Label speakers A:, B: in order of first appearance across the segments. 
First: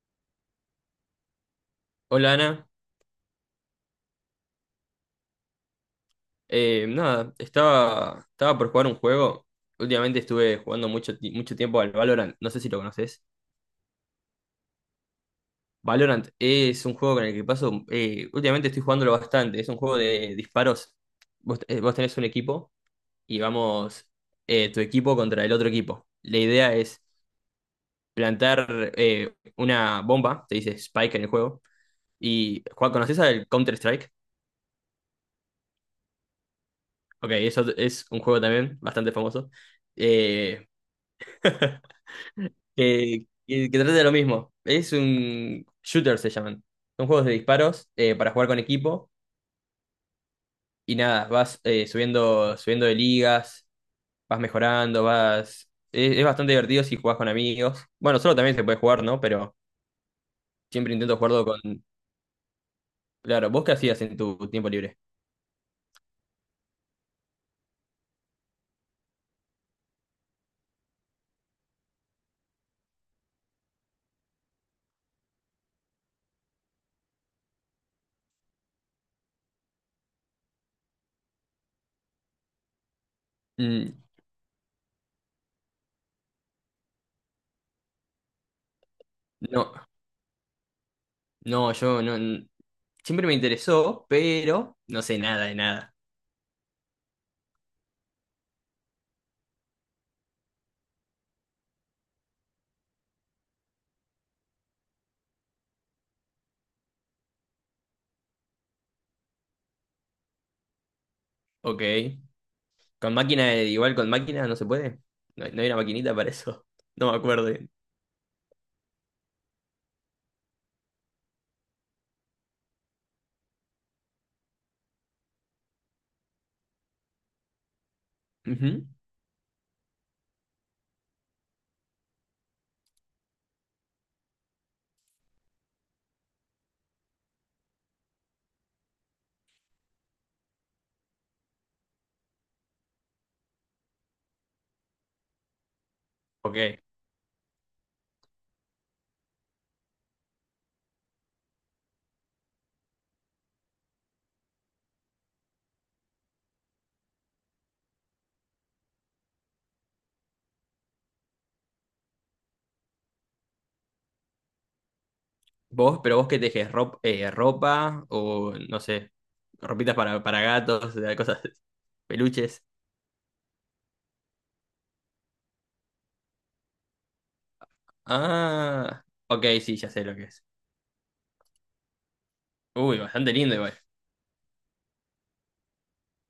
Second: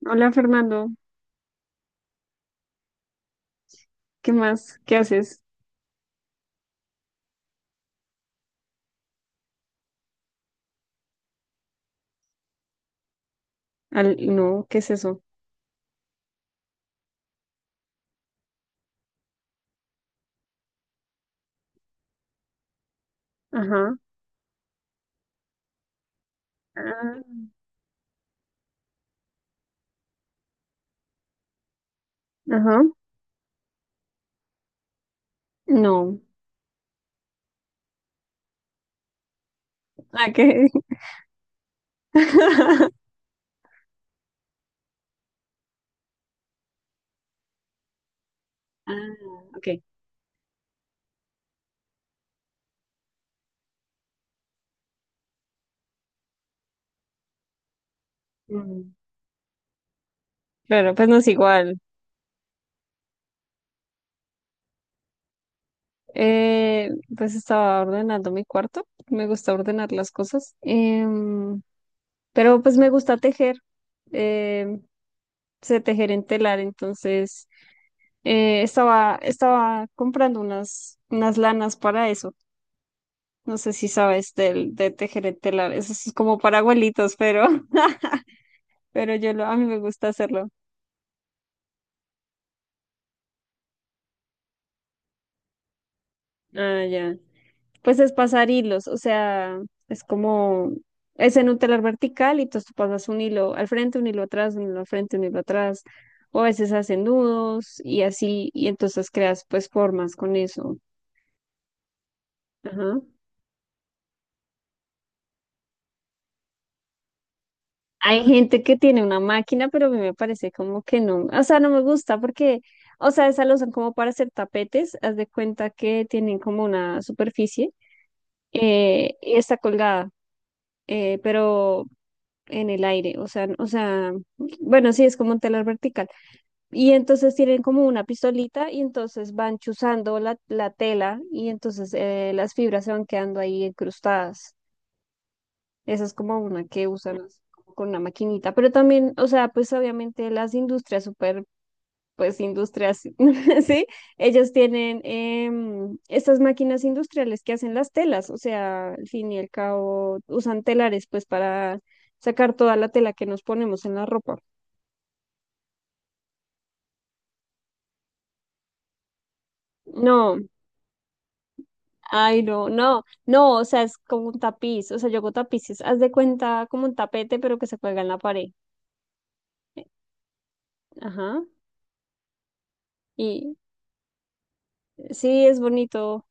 A: Hola Fernando,
B: Hola Ana.
A: ¿qué más? ¿Qué haces?
B: Nada, estaba por jugar un juego. Últimamente estuve jugando mucho, mucho tiempo al Valorant, no sé si lo conoces.
A: No, ¿qué es eso?
B: Valorant es un juego con el que paso, últimamente estoy jugándolo bastante, es un juego de disparos. Vos, vos tenés un equipo y
A: Ajá.
B: vamos tu equipo contra el otro equipo. La idea es
A: Ah,
B: plantar una bomba, te dice Spike en el juego. Y
A: ajá.
B: Juan, ¿conocés al Counter-Strike?
A: No.
B: Ok, es un juego también bastante famoso.
A: Ah,
B: Eh,
A: ¿qué?
B: que trate de lo mismo. Es un shooter, se llaman. Son juegos de disparos para jugar con equipo
A: Ah, ok.
B: y nada, vas subiendo de ligas, vas mejorando, vas... es bastante divertido si jugás con amigos. Bueno, solo también se puede
A: Mm,
B: jugar, ¿no? Pero siempre
A: claro, pues
B: intento
A: no es
B: jugarlo
A: igual.
B: con... Claro, ¿vos qué hacías en tu tiempo libre?
A: Eh, pues estaba ordenando mi cuarto. Me gusta ordenar las cosas. Pero pues me gusta tejer. Eh, Sé tejer en telar, entonces estaba comprando unas lanas para eso. No sé si
B: Mm,
A: sabes de tejer el telar. Eso es como para abuelitos, pero, pero a mí
B: no,
A: me gusta hacerlo.
B: no, yo no... Siempre me interesó, pero no sé nada de nada.
A: Ah, ya. Pues es pasar hilos, o sea, es como, es en un telar vertical y entonces tú pasas un hilo al frente, un hilo atrás, un hilo al frente, un hilo atrás. O a veces hacen nudos y así, y entonces creas pues formas con eso.
B: Ok.
A: Ajá.
B: Con máquina, igual con máquina no se puede. No, no hay una maquinita para eso. No me acuerdo.
A: Hay gente que tiene una máquina, pero a mí me parece como que no, o sea, no me gusta porque, o sea, esa lo usan como para hacer tapetes, haz de cuenta que tienen como una superficie
B: Ujú.
A: y está colgada, pero en el aire, o sea, bueno, sí, es como un telar vertical. Y entonces tienen como una pistolita y entonces van chuzando la tela y entonces las fibras se van quedando ahí incrustadas. Esa es como una
B: Ok.
A: que usan así como con una maquinita, pero también, o sea, pues obviamente las industrias súper, pues industrias, ¿sí? Ellos tienen estas máquinas industriales que hacen las telas, o sea, al fin y al cabo usan telares pues para sacar toda la tela que nos ponemos en la ropa.
B: Vos, pero vos qué tejes, ropa o no sé, ropitas
A: No,
B: para gatos, cosas,
A: ay,
B: peluches.
A: no, no, no, o sea, es como un tapiz, o sea, yo hago tapices, haz de cuenta como un tapete, pero que se cuelga en la pared.
B: Ah, ok, sí, ya sé lo que es.
A: Ajá.
B: Uy, bastante lindo
A: Y
B: igual.
A: sí, es bonito.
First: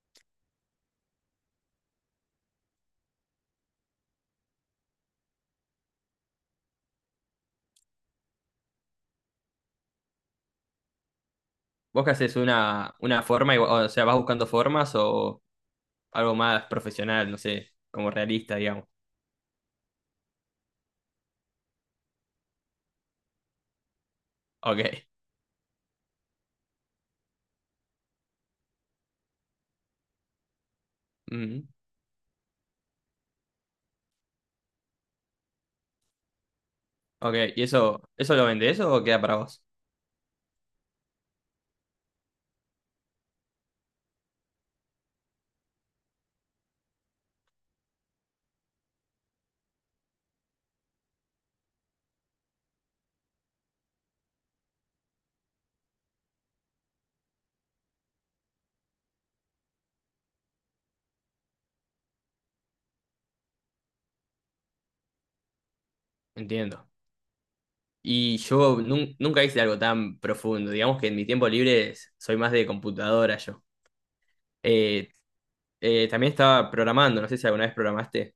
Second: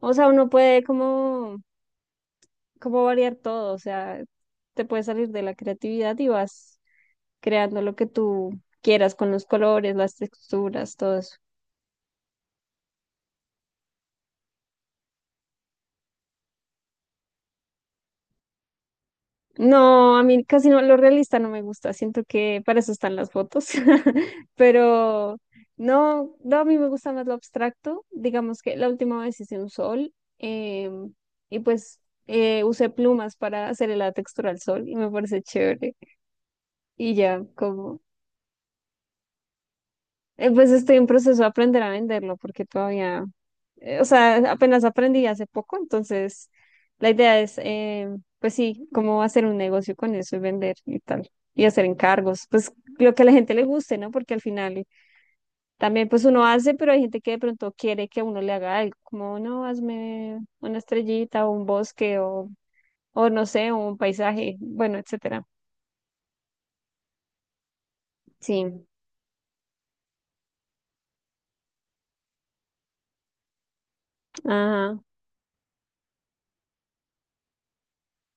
A: O sea, uno puede como, como variar todo, o sea, te puedes salir de la creatividad y vas creando lo que tú quieras con los colores, las texturas, todo eso.
B: ¿Vos qué haces una forma, o sea, vas buscando formas o algo más profesional, no sé, como realista, digamos?
A: No, a mí casi no, lo realista no me gusta, siento que para eso están las fotos,
B: Ok.
A: pero no, no, a mí me gusta más lo abstracto, digamos que la última vez hice un sol em, y
B: Mm,
A: pues usé plumas para hacerle la textura al sol y me parece chévere y
B: ok,
A: ya,
B: ¿y
A: como...
B: eso lo vendés o queda para vos?
A: Pues estoy en proceso de aprender a venderlo porque todavía, o sea, apenas aprendí hace poco, entonces la idea es pues sí, cómo hacer un negocio con eso y vender y tal, y hacer encargos, pues lo que a la gente le guste, ¿no? Porque al final también pues uno hace, pero hay gente que de pronto quiere que uno le haga algo, como no, hazme una estrellita o un bosque o no sé, un paisaje, bueno, etcétera.
B: Entiendo. Y yo
A: Sí,
B: nunca hice algo tan profundo, digamos que en mi tiempo libre soy más de computadora yo.
A: ajá.
B: Eh, también estaba programando, no sé si alguna vez programaste,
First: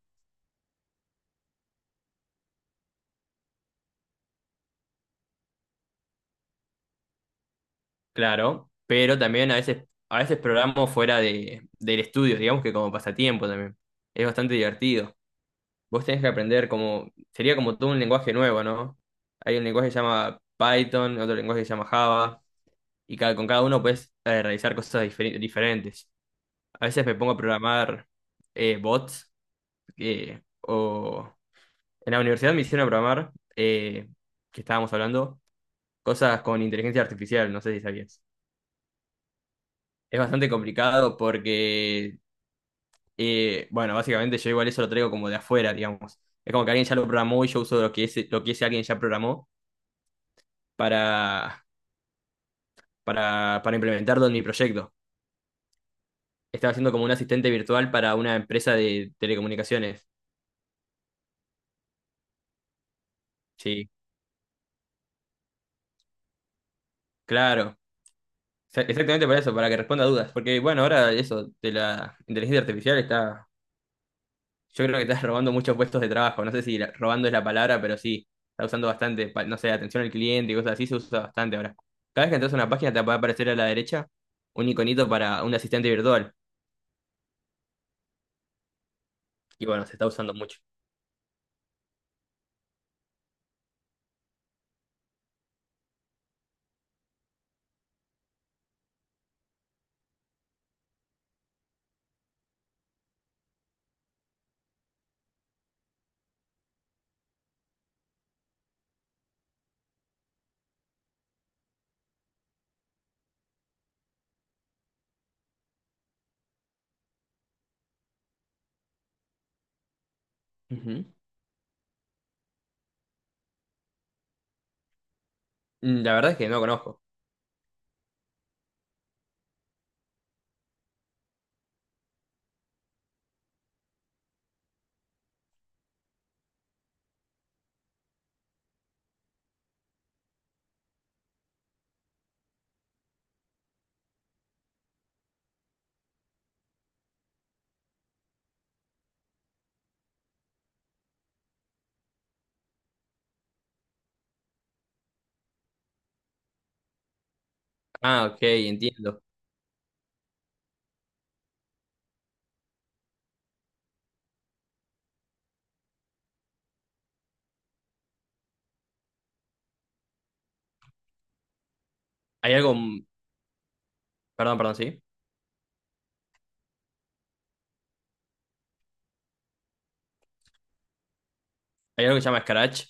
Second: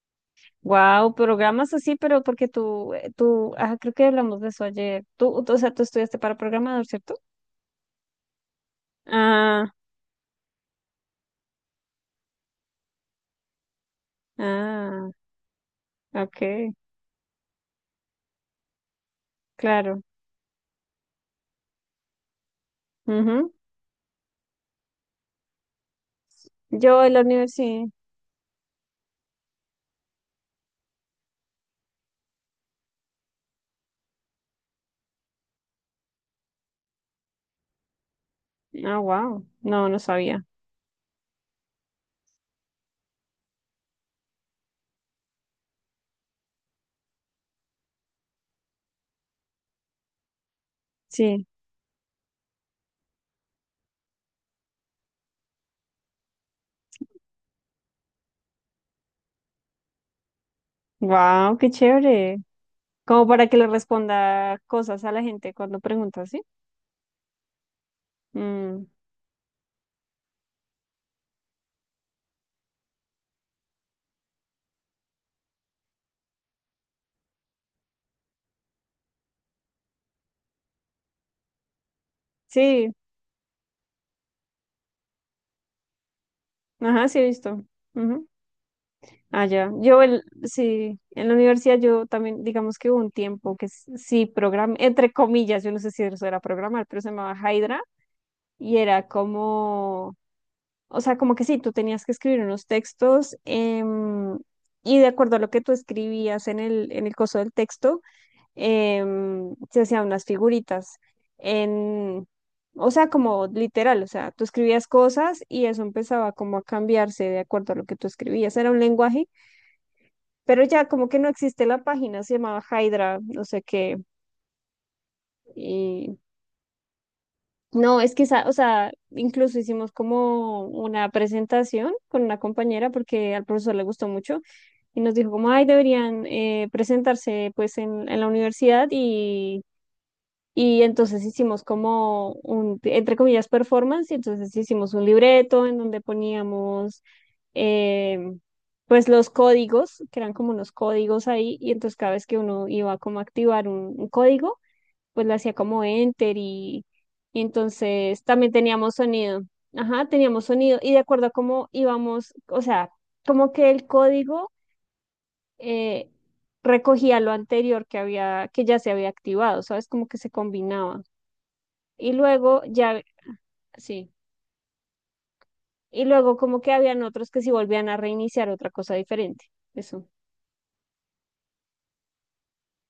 A: Wow, programas así, pero porque creo que hablamos de eso ayer. O sea, tú estudiaste para programador, ¿cierto?
B: claro, pero también
A: Ah,
B: a veces programo fuera de, del estudio, digamos que como pasatiempo también. Es bastante
A: ah,
B: divertido. Vos tenés que aprender
A: ok,
B: como, sería como todo un lenguaje nuevo, ¿no? Hay un lenguaje que se
A: claro.
B: llama Python, otro lenguaje que se llama Java, y cada, con
A: Ujú.
B: cada uno puedes realizar cosas diferentes. A
A: Yo
B: veces
A: en
B: me
A: la
B: pongo a
A: universidad.
B: programar bots, o en la universidad me hicieron programar, que estábamos hablando cosas con inteligencia artificial, no sé si sabías.
A: Ah, wow. No, no
B: Es
A: sabía.
B: bastante complicado porque, bueno, básicamente yo igual eso lo traigo como de afuera, digamos. Es como que alguien ya lo programó y yo uso lo que ese alguien ya programó
A: Sí.
B: para, para implementarlo en mi proyecto. Estaba haciendo como un asistente virtual para una empresa de telecomunicaciones.
A: Wow, qué chévere. Como para que le
B: Sí,
A: responda cosas a la gente cuando pregunta, ¿sí?
B: claro.
A: Mm,
B: Exactamente para eso, para que responda a dudas. Porque, bueno, ahora eso de la inteligencia artificial está. Yo creo que estás robando muchos puestos de trabajo. No sé si robando es la palabra, pero sí, está usando bastante, pa- no sé, atención al cliente y cosas así, se usa bastante ahora. Cada vez que entras a una página
A: sí,
B: te va a aparecer a la derecha un iconito para un asistente virtual.
A: ajá, sí he visto. Ujú.
B: Y
A: Allá.
B: bueno, se está usando mucho.
A: Sí, en la universidad yo también, digamos que hubo un tiempo que sí programé, entre comillas, yo no sé si eso era programar, pero se llamaba Hydra y era como, o sea, como que sí, tú tenías que escribir unos textos y de acuerdo a lo que tú escribías en el coso del texto, se hacían unas figuritas en... O sea, como literal, o sea, tú escribías cosas y eso empezaba como a cambiarse de acuerdo a lo que tú escribías. Era un lenguaje, pero ya
B: Ujú.
A: como que no existe la página, se llamaba Hydra, no sé qué.
B: Mm, la
A: Y
B: verdad es que no conozco.
A: no, es que, o sea, incluso hicimos como una presentación con una compañera porque al profesor le gustó mucho y nos dijo como, ay, deberían presentarse pues en la universidad. Y entonces hicimos como un, entre comillas, performance, y entonces hicimos un libreto en donde poníamos eh, pues los códigos, que eran como unos códigos ahí, y entonces cada vez que uno iba como a activar un código, pues le hacía como enter y entonces
B: Ah, ok,
A: también teníamos
B: entiendo.
A: sonido, ajá, teníamos sonido, y de acuerdo a cómo íbamos, o sea, como que el código... eh, recogía lo anterior que había, que ya se había activado, ¿sabes? Como que se combinaba. Y
B: Hay
A: luego
B: algo,
A: ya, sí.
B: perdón, perdón, sí.
A: Y luego como que habían otros que si volvían a reiniciar otra cosa diferente. Eso.
B: Hay algo que se llama Scratch.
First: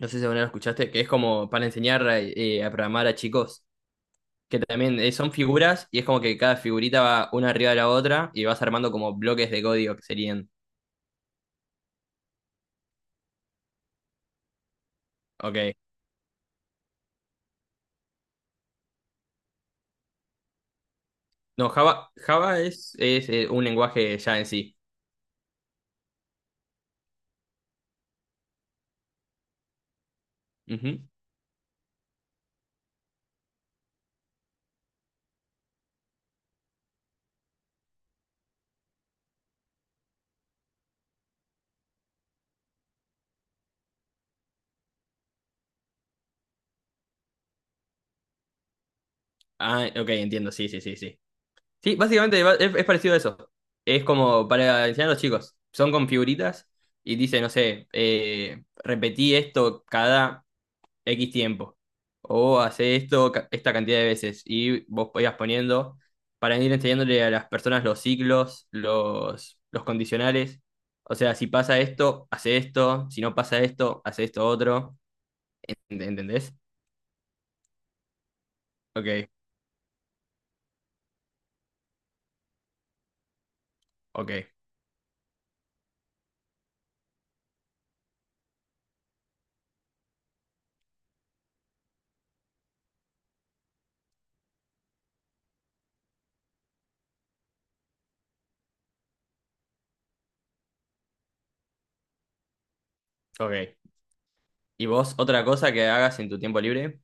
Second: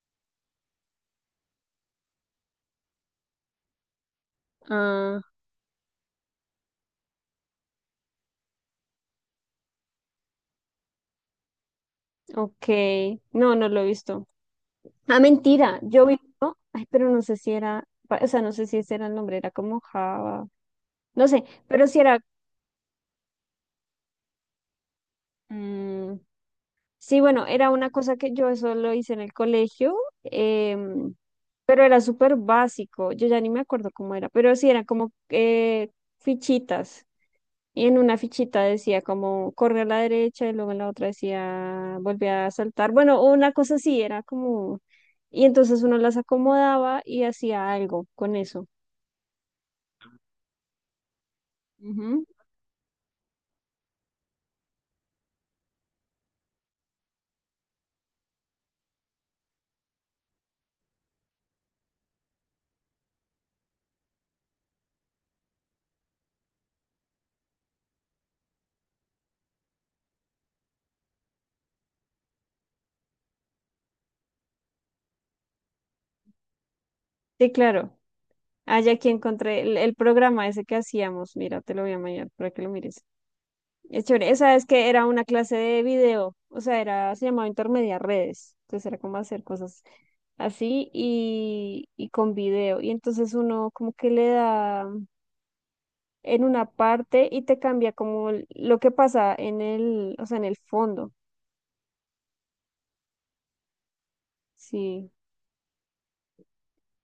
B: No sé si alguna vez lo escuchaste, que es como para enseñar a programar a chicos. Que también
A: Ah,
B: son figuras y es como que cada figurita va una arriba de la otra y vas armando como bloques de código que serían.
A: ok. No, no lo he visto. Ah,
B: Ok.
A: mentira. Yo vi uno. Ay, pero no sé si era, o sea, no sé si ese era el nombre, era como Java. No sé,
B: No,
A: pero si era.
B: Java es un lenguaje ya en sí.
A: Mm, sí, bueno, era una cosa que yo eso lo hice en el colegio.
B: Ujú.
A: em, pero era súper básico. Yo ya ni me acuerdo cómo era. Pero sí, era como fichitas. Y en una fichita decía como corre a la derecha y luego en la otra decía volví a saltar. Bueno, una cosa así era como... Y entonces uno las acomodaba y hacía algo con eso.
B: Ah, ok, entiendo, sí, sí, sí, sí. Sí,
A: Ujú.
B: básicamente es parecido a eso. Es como para enseñar a los chicos. Son con figuritas y dice, no sé, repetí esto cada X tiempo. O hace esto esta cantidad de veces. Y vos podías poniendo para ir enseñándole a las personas los ciclos, los condicionales. O sea, si pasa esto, hace esto. Si no pasa esto, hace esto otro. ¿Entendés?
A: Sí, claro. Ah, ya aquí
B: Ok,
A: encontré el programa ese que hacíamos. Mira, te lo voy a mandar para que lo mires. Es chévere.
B: ok,
A: Esa es que era una clase de video. O sea, era, se llamaba Intermedia Redes. Entonces era como hacer cosas así y con video. Y entonces uno como que le da en una parte y te cambia como lo que pasa en el, o sea, en el fondo.
B: ok. ¿Y
A: Sí.
B: vos otra cosa que hagas en tu tiempo libre?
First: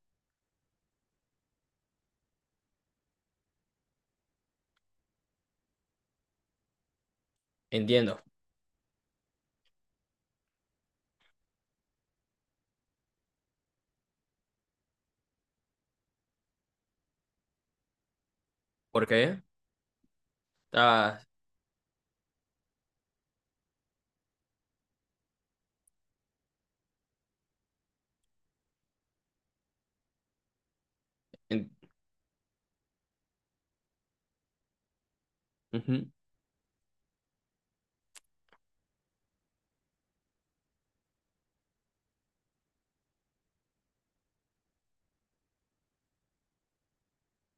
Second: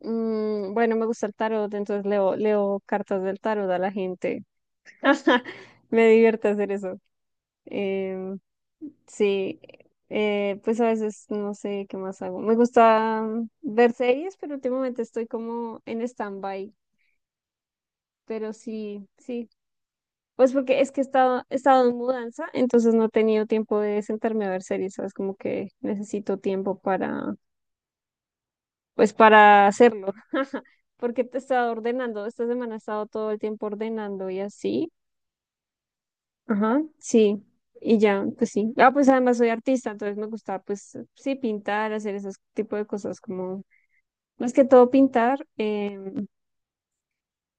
A: Mm, bueno, me gusta el tarot, entonces leo, leo cartas del tarot a la gente. Me divierte hacer eso.
B: Entiendo.
A: Em, sí, pues a veces no sé qué más hago. Me gusta mm, ver series, pero últimamente estoy como en stand-by. Pero
B: ¿Por
A: sí,
B: qué?
A: sí, pues porque es que
B: Estás...
A: he estado en mudanza, entonces no he tenido tiempo de sentarme a ver series, ¿sabes? Como que necesito tiempo para, pues para hacerlo, porque te he
B: en-
A: estado ordenando, esta semana he estado todo el tiempo ordenando y así,
B: Ujú.
A: ajá, sí, y ya, pues sí. Ah, pues además soy artista, entonces me gusta, pues sí, pintar, hacer ese tipo de cosas, como más que todo pintar, em,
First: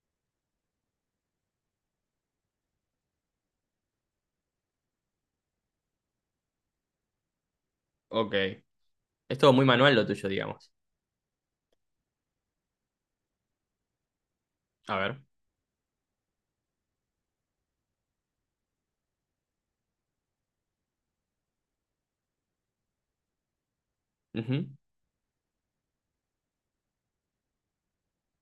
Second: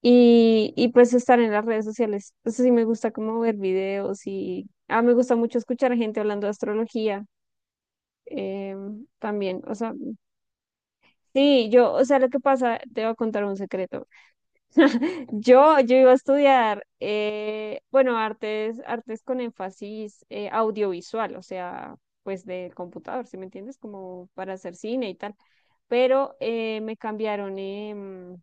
A: y pues estar en las redes sociales. Eso sí me gusta como ver videos y ah, me gusta mucho escuchar a gente hablando de astrología
B: Ok.
A: em,
B: Es todo
A: también.
B: muy
A: O sea,
B: manual lo tuyo, digamos.
A: sí, yo, o sea, lo que pasa, te voy a contar un secreto.
B: A ver.
A: Yo iba a estudiar, bueno, artes, artes con énfasis audiovisual, o sea, pues del computador, ¿si me entiendes? Como para
B: Ujú.
A: hacer cine y tal. Pero me cambiaron.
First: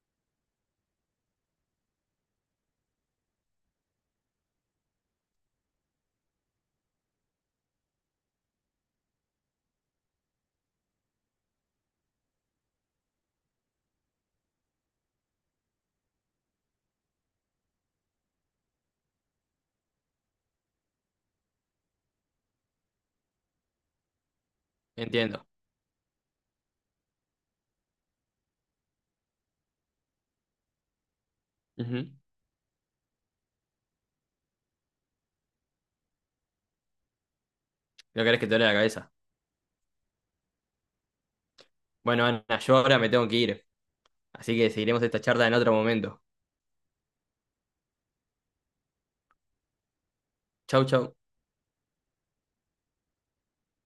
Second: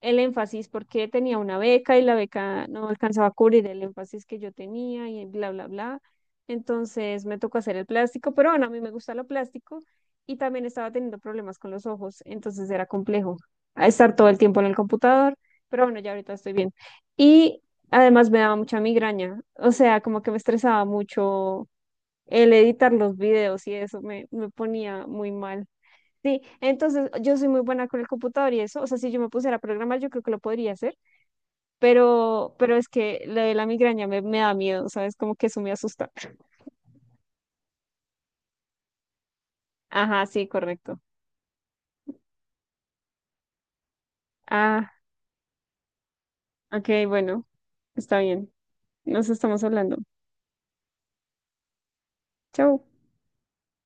A: El énfasis porque tenía una beca y la beca no alcanzaba a cubrir el énfasis que yo tenía y bla, bla, bla. Entonces me tocó hacer el plástico, pero bueno, a mí me gusta lo plástico y también estaba teniendo problemas con los ojos, entonces era complejo a estar todo el tiempo en el computador, pero bueno, ya ahorita estoy bien. Y además me daba mucha migraña, o sea, como que me estresaba mucho el editar los videos y eso me ponía muy
B: Entiendo.
A: mal. Sí, entonces yo soy muy buena con el computador y eso, o sea, si yo me pusiera a programar, yo creo que lo podría hacer,
B: Ujú.
A: pero es que lo de la migraña me da miedo, ¿sabes? Como que eso me asusta.
B: No querés que te duele la cabeza.
A: Ajá, sí, correcto.
B: Bueno, Ana, yo ahora me tengo que ir. Así que
A: Ah,
B: seguiremos esta charla en otro momento.
A: ok, bueno, está bien. Nos estamos hablando.
B: Chau, chau.
A: Chau.